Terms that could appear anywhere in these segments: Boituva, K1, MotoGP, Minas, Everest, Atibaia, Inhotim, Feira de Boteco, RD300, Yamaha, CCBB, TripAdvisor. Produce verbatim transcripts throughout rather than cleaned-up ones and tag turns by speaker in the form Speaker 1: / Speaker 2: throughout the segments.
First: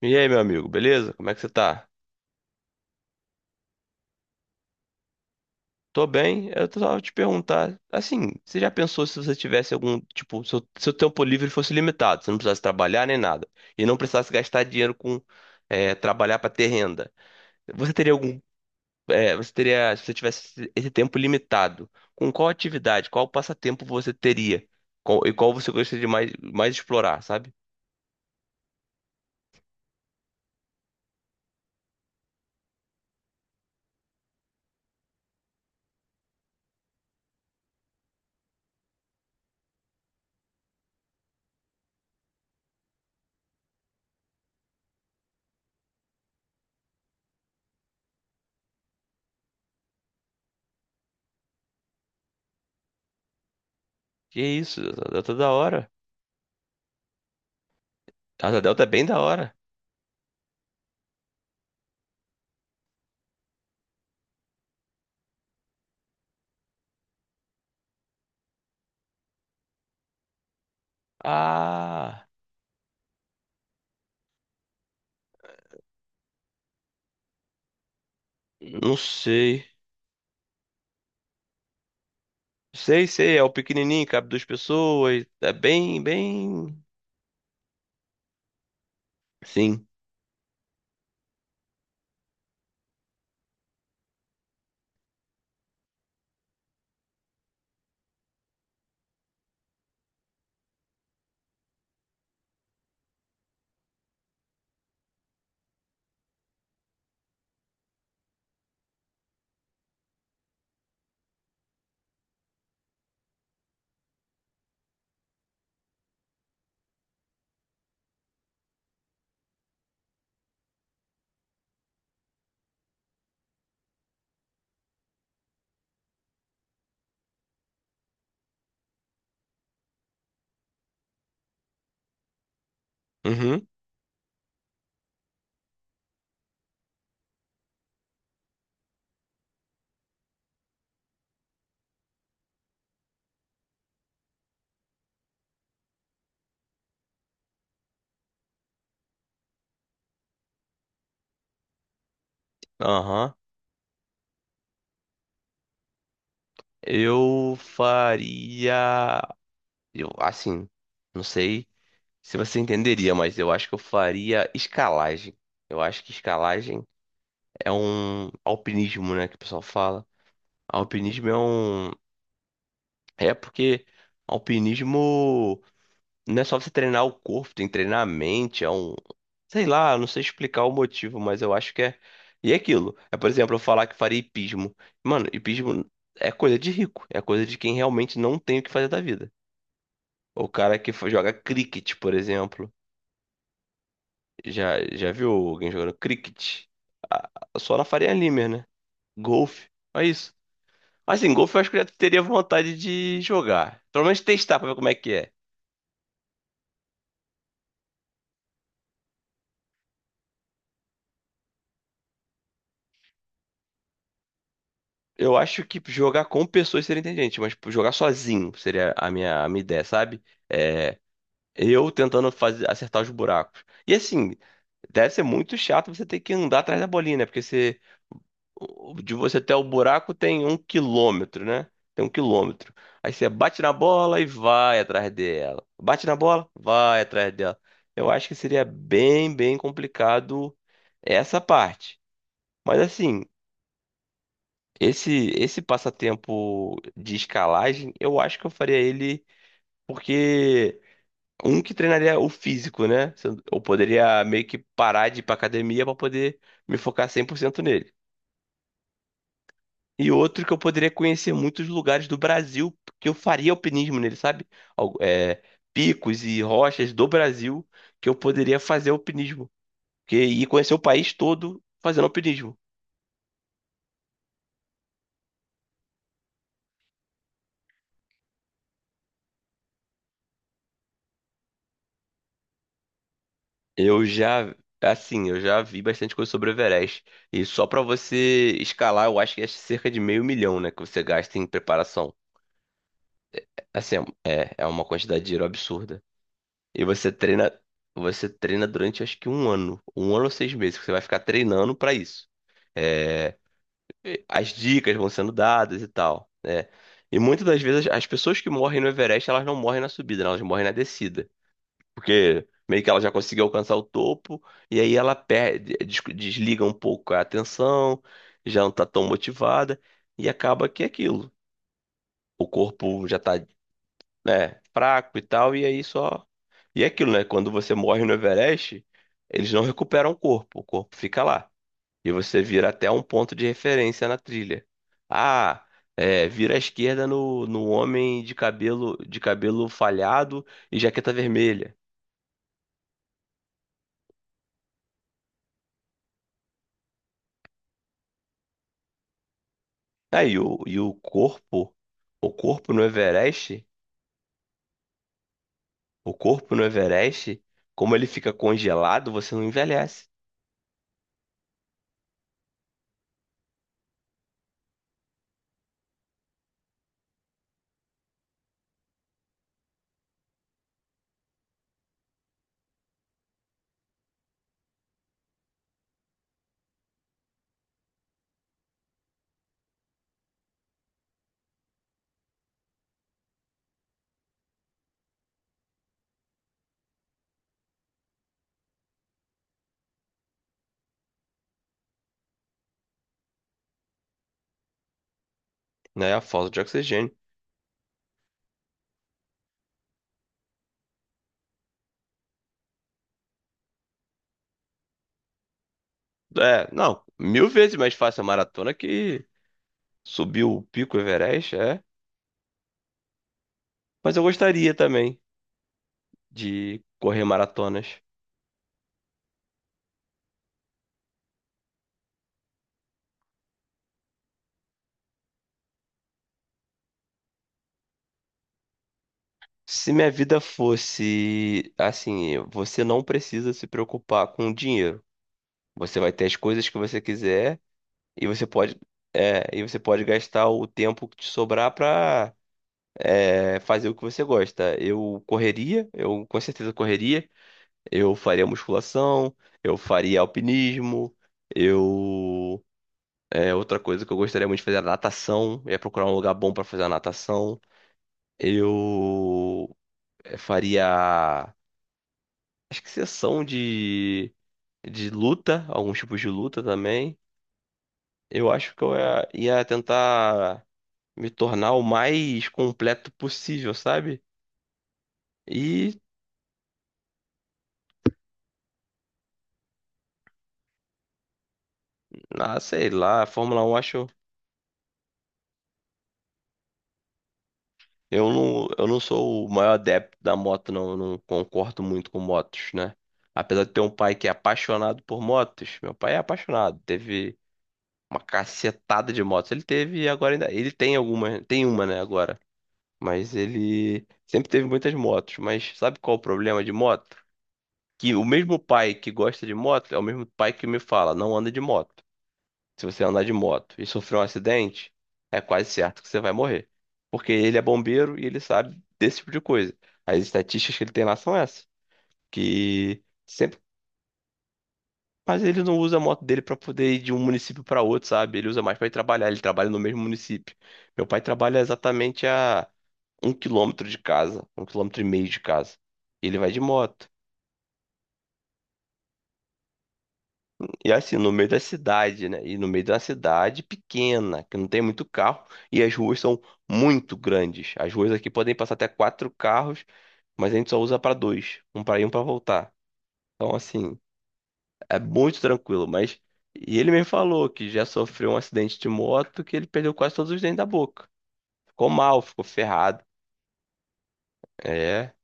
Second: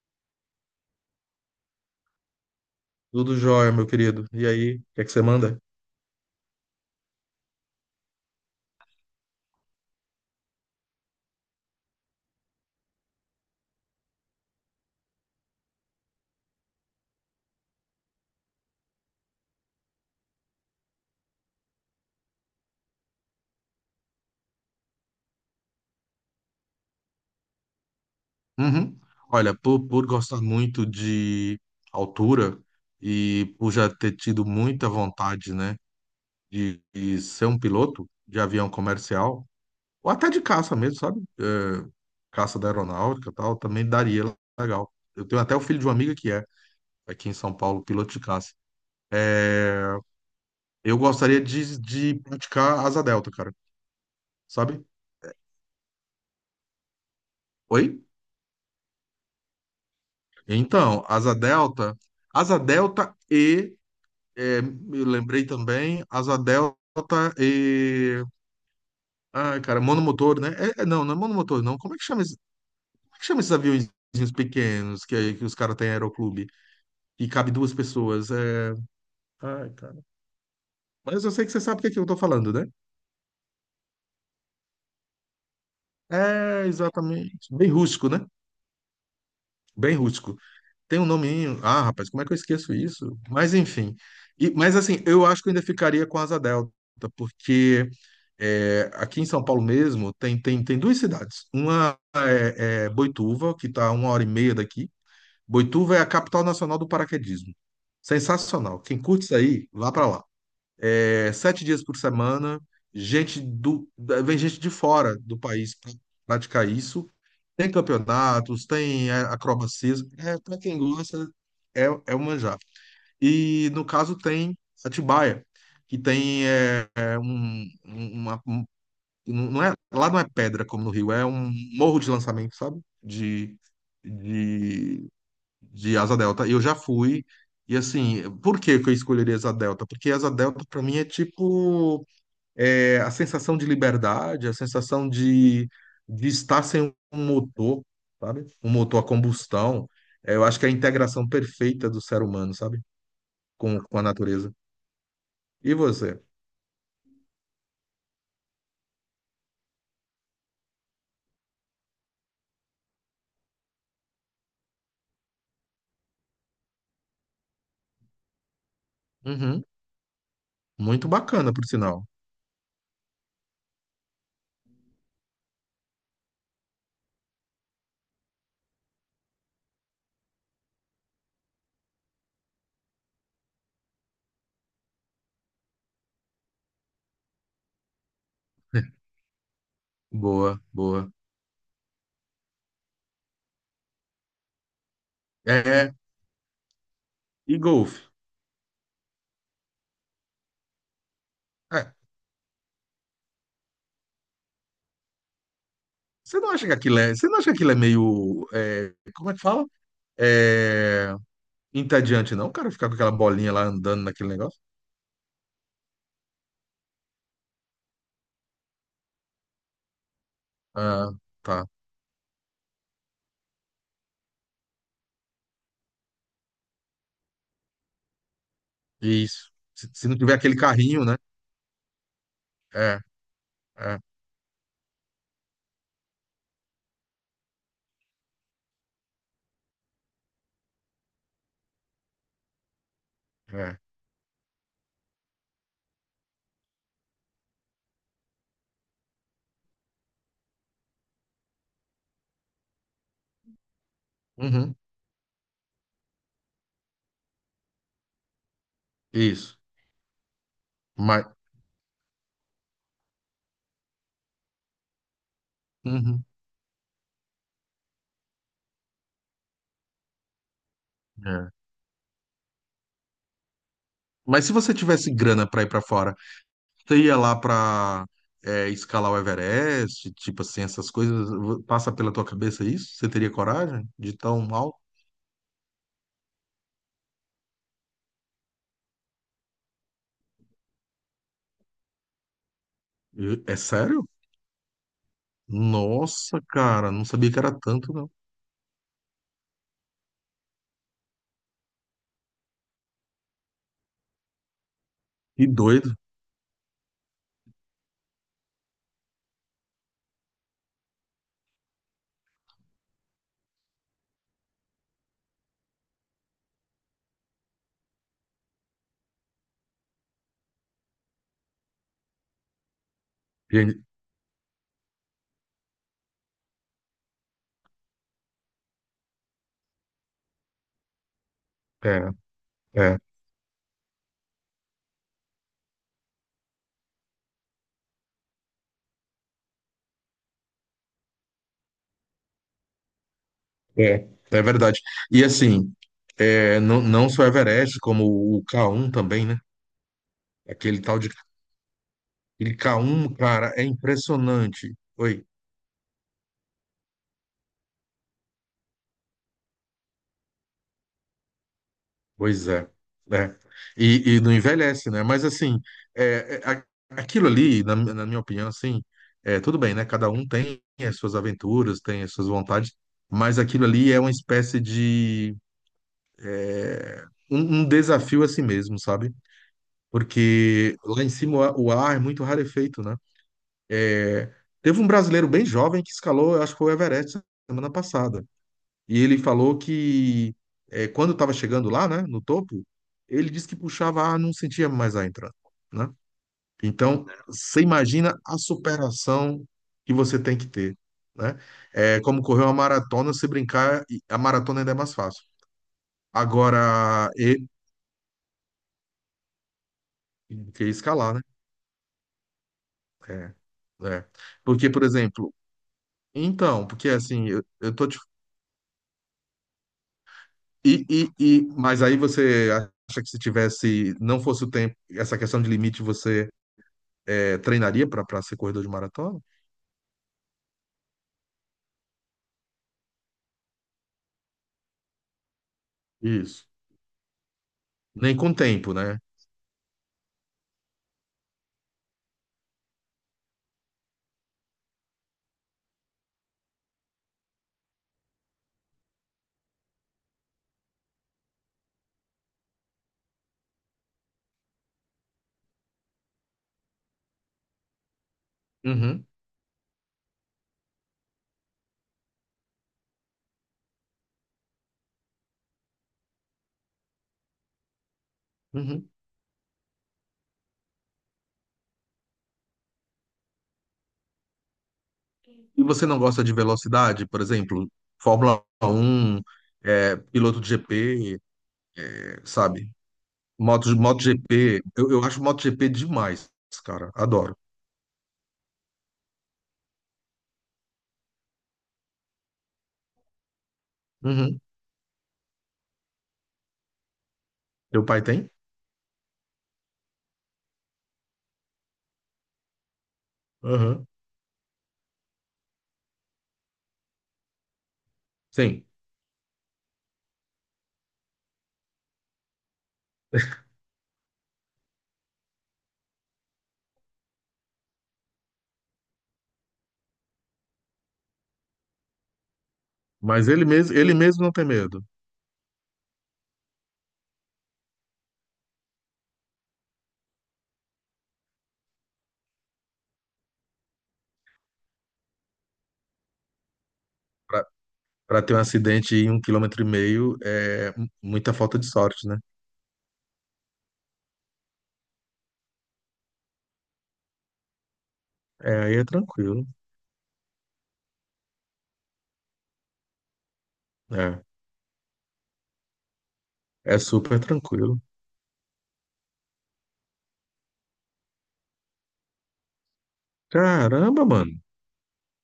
Speaker 1: E aí, meu amigo, beleza? Como é que você tá?
Speaker 2: Tudo jóia, meu querido. E aí, o que é que você manda?
Speaker 1: Tô bem, eu tô só te perguntar, assim, você já pensou se você tivesse algum, tipo, seu, seu tempo livre fosse limitado, você não precisasse trabalhar nem nada, e não precisasse gastar dinheiro com, é, trabalhar pra ter renda, você teria algum, é, você teria, se você tivesse esse esse tempo limitado, com qual atividade, qual passatempo você teria, Qual- e qual você gostaria de mais, mais explorar, sabe?
Speaker 2: Uhum. Olha, por, por gostar muito de altura e por já ter tido muita vontade, né, de, de ser um piloto de avião comercial, ou até de caça mesmo, sabe? É, caça da aeronáutica e tal, também daria legal. Eu tenho até o filho de uma amiga que é, aqui em São Paulo, piloto de caça. Eu gostaria de, de praticar asa delta, cara,
Speaker 1: Que isso,
Speaker 2: sabe?
Speaker 1: a Delta é da hora,
Speaker 2: Oi?
Speaker 1: a Delta é bem da hora.
Speaker 2: Então, asa delta, asa delta e É, eu lembrei também, asa delta e. Ai, cara, monomotor, né? É, é, não, não é monomotor, não. Como é que chama,
Speaker 1: Ah,
Speaker 2: esse- como é que chama esses aviõezinhos pequenos que, que os caras têm em aeroclube? E cabe duas pessoas. É...
Speaker 1: não sei.
Speaker 2: Ai, cara. Mas eu sei que você sabe o que é que eu tô falando, né?
Speaker 1: Sei, sei, é o pequenininho, cabe duas pessoas. É bem,
Speaker 2: É,
Speaker 1: bem.
Speaker 2: exatamente. Bem rústico, né?
Speaker 1: Sim.
Speaker 2: Bem rústico. Tem um nominho. Ah, rapaz, como é que eu esqueço isso? Mas enfim. E- mas assim, eu acho que eu ainda ficaria com Asa Delta, porque é, aqui em São Paulo mesmo tem, tem, tem duas cidades. Uma é, é Boituva, que está a uma hora e meia daqui. Boituva é a capital nacional do paraquedismo. Sensacional. Quem curte isso aí, vá para lá é, sete dias por semana, gente do, da- vem gente de fora do país para praticar isso. Tem campeonatos, tem é, acrobacias. É, para quem gosta, é, é o manjar. E no caso tem Atibaia, que tem é, é, um, um, uma, um- não é, lá não é pedra como no Rio, é um morro de lançamento, sabe? De,
Speaker 1: Uhum.
Speaker 2: de, de Asa Delta. E eu já fui. E assim, por que que eu escolheria Asa Delta? Porque Asa Delta, para mim, é tipo é, a sensação de liberdade, a sensação de, de estar sem um motor, sabe? Um motor a combustão. É, eu acho que é a integração perfeita do ser humano, sabe?
Speaker 1: Aham.
Speaker 2: Com, com a natureza. E você?
Speaker 1: Eu faria. Eu, assim, não sei se você entenderia, mas eu acho que eu faria escalagem. Eu acho que escalagem é um alpinismo, né, que o pessoal
Speaker 2: Uhum.
Speaker 1: fala.
Speaker 2: Muito
Speaker 1: Alpinismo é
Speaker 2: bacana, por
Speaker 1: um.
Speaker 2: sinal.
Speaker 1: É porque alpinismo. Não é só você treinar o corpo, tem que treinar a mente, é um. Sei lá, não sei explicar o motivo, mas eu acho que é. E é aquilo. É, por exemplo, eu falar que faria hipismo. Mano, hipismo é coisa de rico, é coisa de quem realmente não tem o que fazer da vida. O
Speaker 2: Boa,
Speaker 1: cara que fa-
Speaker 2: boa.
Speaker 1: joga cricket, por exemplo. Já, já viu alguém jogando
Speaker 2: É,
Speaker 1: cricket? Ah,
Speaker 2: e
Speaker 1: só na
Speaker 2: golfe?
Speaker 1: Faria Limer, né? Golfe. É isso. Assim, golfe eu acho que eu
Speaker 2: É,
Speaker 1: já teria vontade de jogar. Pelo menos testar pra ver como é que é.
Speaker 2: você não acha que aquilo é, você não acha que aquilo é meio, é, como é que fala? É, entediante, não, cara, ficar com aquela bolinha lá andando naquele negócio?
Speaker 1: Eu acho que jogar com pessoas seria inteligente, mas tipo, jogar sozinho seria a minha, a minha ideia, sabe? É,
Speaker 2: Ah, tá.
Speaker 1: eu tentando fazer, acertar os buracos. E assim, deve ser muito chato você ter que andar atrás da bolinha, né? Porque você, o- de você
Speaker 2: Isso.
Speaker 1: até o
Speaker 2: Se, se
Speaker 1: buraco
Speaker 2: não tiver
Speaker 1: tem um
Speaker 2: aquele carrinho, né?
Speaker 1: quilômetro, né? Tem um quilômetro.
Speaker 2: É.
Speaker 1: Aí você bate na
Speaker 2: É,
Speaker 1: bola e vai atrás dela. Bate na bola, vai atrás dela. Eu acho que seria bem, bem complicado essa parte. Mas assim.
Speaker 2: é.
Speaker 1: Esse, esse passatempo de escalagem, eu acho que eu faria ele porque um que treinaria o físico, né? Se Eu eu poderia meio que
Speaker 2: Uhum,
Speaker 1: parar de ir pra academia para poder me focar cem por cento nele.
Speaker 2: isso.
Speaker 1: E outro que eu poderia
Speaker 2: Mas,
Speaker 1: conhecer muitos lugares do Brasil, que eu faria alpinismo nele, sabe? Al- é, picos
Speaker 2: uhum,
Speaker 1: e rochas do Brasil que eu poderia fazer alpinismo. Que, e conhecer o país
Speaker 2: é.
Speaker 1: todo fazendo alpinismo.
Speaker 2: Mas se você tivesse grana para ir para fora, você ia lá para escalar o Everest, tipo assim, essas coisas, passa pela tua cabeça isso? Você teria coragem
Speaker 1: Eu
Speaker 2: de tão
Speaker 1: já,
Speaker 2: mal?
Speaker 1: assim, eu já vi bastante coisa sobre o Everest. E só pra você escalar, eu acho que é cerca de meio milhão, né, que você gasta em preparação.
Speaker 2: E- É
Speaker 1: Assim,
Speaker 2: sério?
Speaker 1: é, é uma quantidade de dinheiro absurda.
Speaker 2: Nossa,
Speaker 1: E
Speaker 2: cara, não
Speaker 1: você
Speaker 2: sabia que
Speaker 1: treina,
Speaker 2: era tanto, não.
Speaker 1: você treina durante acho que um ano, um ano ou seis meses, que você vai ficar treinando pra isso. É, as dicas vão sendo
Speaker 2: Que
Speaker 1: dadas e
Speaker 2: doido.
Speaker 1: tal, né? E muitas das vezes as pessoas que morrem no Everest, elas não morrem na subida, né? Elas morrem na descida. Porque meio que ela já conseguiu alcançar o topo, e aí ela perde, des- desliga um pouco a atenção, já não tá tão motivada, e acaba que é aquilo. O corpo já tá,
Speaker 2: E-
Speaker 1: né, fraco e tal, e aí só. E é aquilo, né? Quando você morre no Everest, eles não recuperam o corpo, o corpo fica lá.
Speaker 2: É,
Speaker 1: E você vira até
Speaker 2: é,
Speaker 1: um ponto de referência na trilha. Ah, é, vira à esquerda no, no homem de cabelo, de cabelo falhado e jaqueta vermelha.
Speaker 2: é, é verdade. E assim, é, não, não só Everest, como o K um também, né?
Speaker 1: Ah, e o, e
Speaker 2: Aquele
Speaker 1: o
Speaker 2: tal de
Speaker 1: corpo, o corpo
Speaker 2: Clicar
Speaker 1: no
Speaker 2: um, cara, é
Speaker 1: Everest,
Speaker 2: impressionante. Oi,
Speaker 1: o corpo no Everest, como ele fica congelado, você não envelhece,
Speaker 2: pois é, né? E, e não envelhece, né? Mas assim, é, é, a- aquilo ali, na, mi- na minha opinião, assim, é, tudo bem, né? Cada um tem as suas aventuras, tem as suas vontades, mas aquilo ali é uma espécie de um, um desafio a si mesmo, sabe? Porque lá em cima o ar o ar é muito rarefeito, né? Teve um brasileiro bem jovem que escalou, eu acho que foi o Everest semana passada. E ele falou que é, quando estava chegando lá, né, no topo, ele disse que puxava ar, não sentia mais ar entrando, né?
Speaker 1: né? A falta de
Speaker 2: Então,
Speaker 1: oxigênio.
Speaker 2: você imagina a superação que você tem que ter, né? É como correr uma maratona, se brincar, e a maratona ainda é mais fácil.
Speaker 1: É, não,
Speaker 2: Agora, e
Speaker 1: mil vezes mais fácil a maratona que subir o
Speaker 2: que
Speaker 1: pico
Speaker 2: escalar, né?
Speaker 1: Everest, é.
Speaker 2: É, é.
Speaker 1: Mas eu
Speaker 2: Porque,
Speaker 1: gostaria
Speaker 2: por
Speaker 1: também
Speaker 2: exemplo, então,
Speaker 1: de
Speaker 2: porque
Speaker 1: correr
Speaker 2: assim, eu, eu tô te,
Speaker 1: maratonas.
Speaker 2: e, e, e, mas aí você acha que se tivesse, não fosse o tempo, essa questão de limite, você é, treinaria para ser corredor de maratona?
Speaker 1: Se minha vida fosse assim, você não precisa se preocupar com dinheiro. Você vai ter as
Speaker 2: Isso.
Speaker 1: coisas que você quiser
Speaker 2: Nem
Speaker 1: e
Speaker 2: com
Speaker 1: você
Speaker 2: tempo,
Speaker 1: pode,
Speaker 2: né?
Speaker 1: é, e você pode gastar o tempo que te sobrar para é, fazer o que você gosta. Eu correria, eu com certeza correria. Eu faria musculação, eu faria alpinismo, eu. É, outra coisa que eu gostaria muito de fazer era natação. Eu ia procurar um lugar bom para fazer a natação.
Speaker 2: Uhum,
Speaker 1: Eu é, faria. Acho que sessão de, de luta, alguns tipos de luta também. Eu acho que
Speaker 2: uhum.
Speaker 1: eu ia ia tentar me tornar o mais completo possível, sabe?
Speaker 2: E você
Speaker 1: E,
Speaker 2: não gosta de velocidade, por exemplo, Fórmula Um, é, piloto de G P, é,
Speaker 1: ah,
Speaker 2: sabe?
Speaker 1: sei lá, a Fórmula
Speaker 2: Moto,
Speaker 1: Um acho.
Speaker 2: MotoGP. Eu, eu acho MotoGP demais, cara. Adoro.
Speaker 1: Eu não, eu não sou o maior adepto da moto, não. Eu não concordo muito com motos, né? Apesar de ter um pai que é
Speaker 2: Uhum.
Speaker 1: apaixonado por motos, meu pai é apaixonado. Teve
Speaker 2: Teu pai
Speaker 1: uma
Speaker 2: tem?
Speaker 1: cacetada de motos. Ele teve e agora ainda. Ele tem alguma, tem uma, né, agora. Mas
Speaker 2: Uhum.
Speaker 1: ele sempre teve muitas motos. Mas sabe qual é o problema de moto? Que o mesmo
Speaker 2: Sim.
Speaker 1: pai que gosta de moto é o mesmo pai que me fala, não anda de moto. Se você andar de moto e sofrer um acidente, é quase certo que você vai morrer. Porque ele é bombeiro e ele sabe desse tipo de coisa. As estatísticas que ele tem lá são essas. Que
Speaker 2: Mas ele
Speaker 1: sempre.
Speaker 2: mesmo, ele mesmo não tem medo.
Speaker 1: Mas ele não usa a moto dele pra poder ir de um município pra outro, sabe? Ele usa mais pra ir trabalhar. Ele trabalha no mesmo município. Meu pai trabalha exatamente a um quilômetro de casa, um quilômetro e meio de casa. Ele vai de moto.
Speaker 2: Pra pra ter um acidente em um quilômetro e meio é m-
Speaker 1: E assim, no
Speaker 2: muita
Speaker 1: meio da
Speaker 2: falta de sorte, né?
Speaker 1: cidade, né? E no meio da cidade pequena, que não tem muito carro, e as ruas são muito grandes. As ruas aqui podem
Speaker 2: É,
Speaker 1: passar
Speaker 2: aí é
Speaker 1: até quatro
Speaker 2: tranquilo.
Speaker 1: carros, mas a gente só usa para dois, um para ir e um para voltar. Então, assim,
Speaker 2: É,
Speaker 1: é muito tranquilo, mas e
Speaker 2: é
Speaker 1: ele me
Speaker 2: super
Speaker 1: falou que
Speaker 2: tranquilo.
Speaker 1: já sofreu um acidente de moto que ele perdeu quase todos os dentes da boca. Ficou mal, ficou ferrado.
Speaker 2: Caramba, mano.
Speaker 1: É,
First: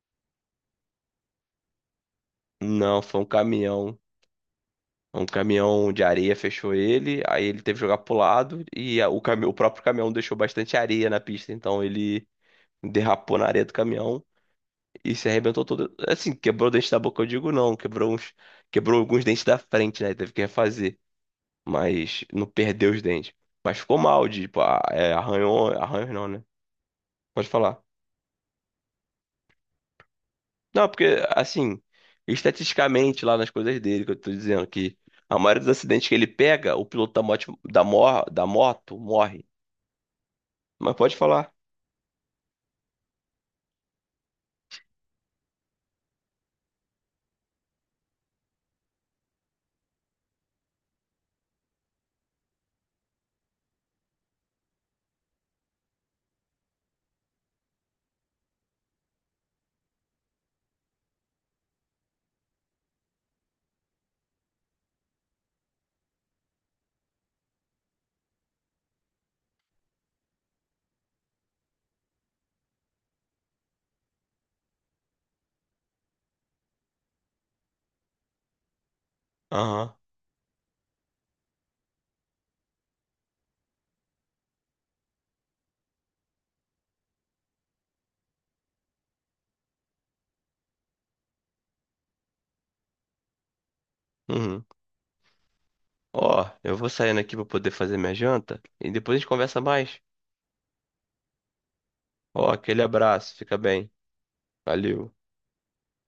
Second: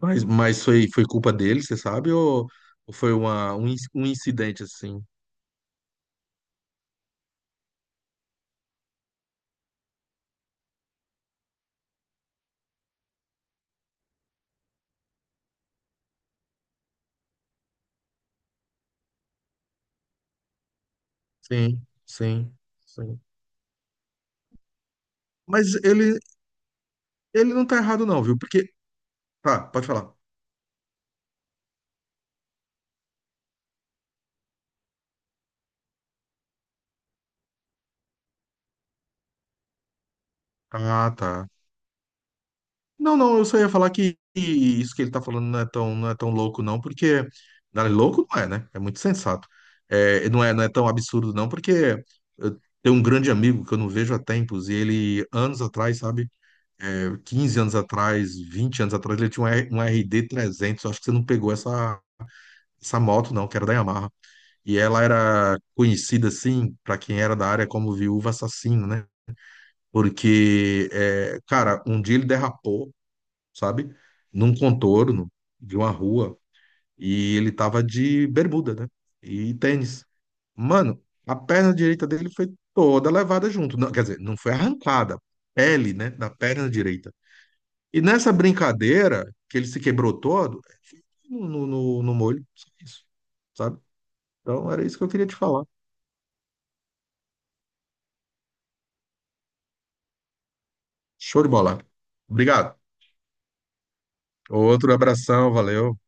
Speaker 2: Mas, mas foi, foi culpa dele, você sabe? Ou, ou
Speaker 1: não,
Speaker 2: foi
Speaker 1: foi um
Speaker 2: uma, um, in-
Speaker 1: caminhão.
Speaker 2: um incidente assim?
Speaker 1: Um caminhão de areia fechou ele, aí ele teve que jogar pro lado e a- o, cami- o próprio caminhão deixou bastante areia na pista, então ele derrapou na areia do caminhão e se arrebentou todo. Assim, quebrou o dente da boca, eu digo não, quebrou uns, quebrou alguns dentes da frente, né? Teve que refazer,
Speaker 2: Sim,
Speaker 1: mas não
Speaker 2: sim,
Speaker 1: perdeu os
Speaker 2: sim.
Speaker 1: dentes. Mas ficou mal, tipo, a- é, arranhou,
Speaker 2: Mas
Speaker 1: arranhou
Speaker 2: ele,
Speaker 1: não, né? Pode
Speaker 2: ele não tá
Speaker 1: falar.
Speaker 2: errado, não, viu? Porque. Tá, pode falar.
Speaker 1: Não, porque assim, estatisticamente lá nas coisas dele que eu tô dizendo que a maioria dos acidentes que ele pega, o piloto da moto, da, mor da moto morre. Mas
Speaker 2: Ah,
Speaker 1: pode
Speaker 2: tá.
Speaker 1: falar.
Speaker 2: Não, não, eu só ia falar que que isso que ele tá falando não é tão, não é tão louco, não, porque. Não, louco não é, né? É muito sensato. É, não é, não é tão absurdo, não, porque eu tenho um grande amigo que eu não vejo há tempos, e ele, anos atrás, sabe? É, quinze anos atrás, vinte anos atrás, ele tinha um, R- um R D trezentos. Eu acho que você não pegou essa, essa moto, não, que era da Yamaha. E ela era conhecida, assim, para quem era da área, como viúva assassina, né? Porque, é, cara, um dia ele derrapou, sabe? Num contorno de uma rua e ele tava de bermuda, né? E
Speaker 1: Aham.
Speaker 2: tênis. Mano, a perna direita dele foi toda levada junto. Não, quer dizer, não foi arrancada. Pele, né, da perna direita e nessa brincadeira, que ele se quebrou todo, no, no, no no molho, só isso, sabe?
Speaker 1: Uhum.
Speaker 2: Então era isso que eu queria te falar.
Speaker 1: Ó, eu vou saindo aqui pra poder fazer minha janta e depois a gente conversa mais.
Speaker 2: Show de bola.
Speaker 1: Ó,
Speaker 2: Obrigado.
Speaker 1: aquele abraço, fica bem.
Speaker 2: Outro
Speaker 1: Valeu.
Speaker 2: abração, valeu.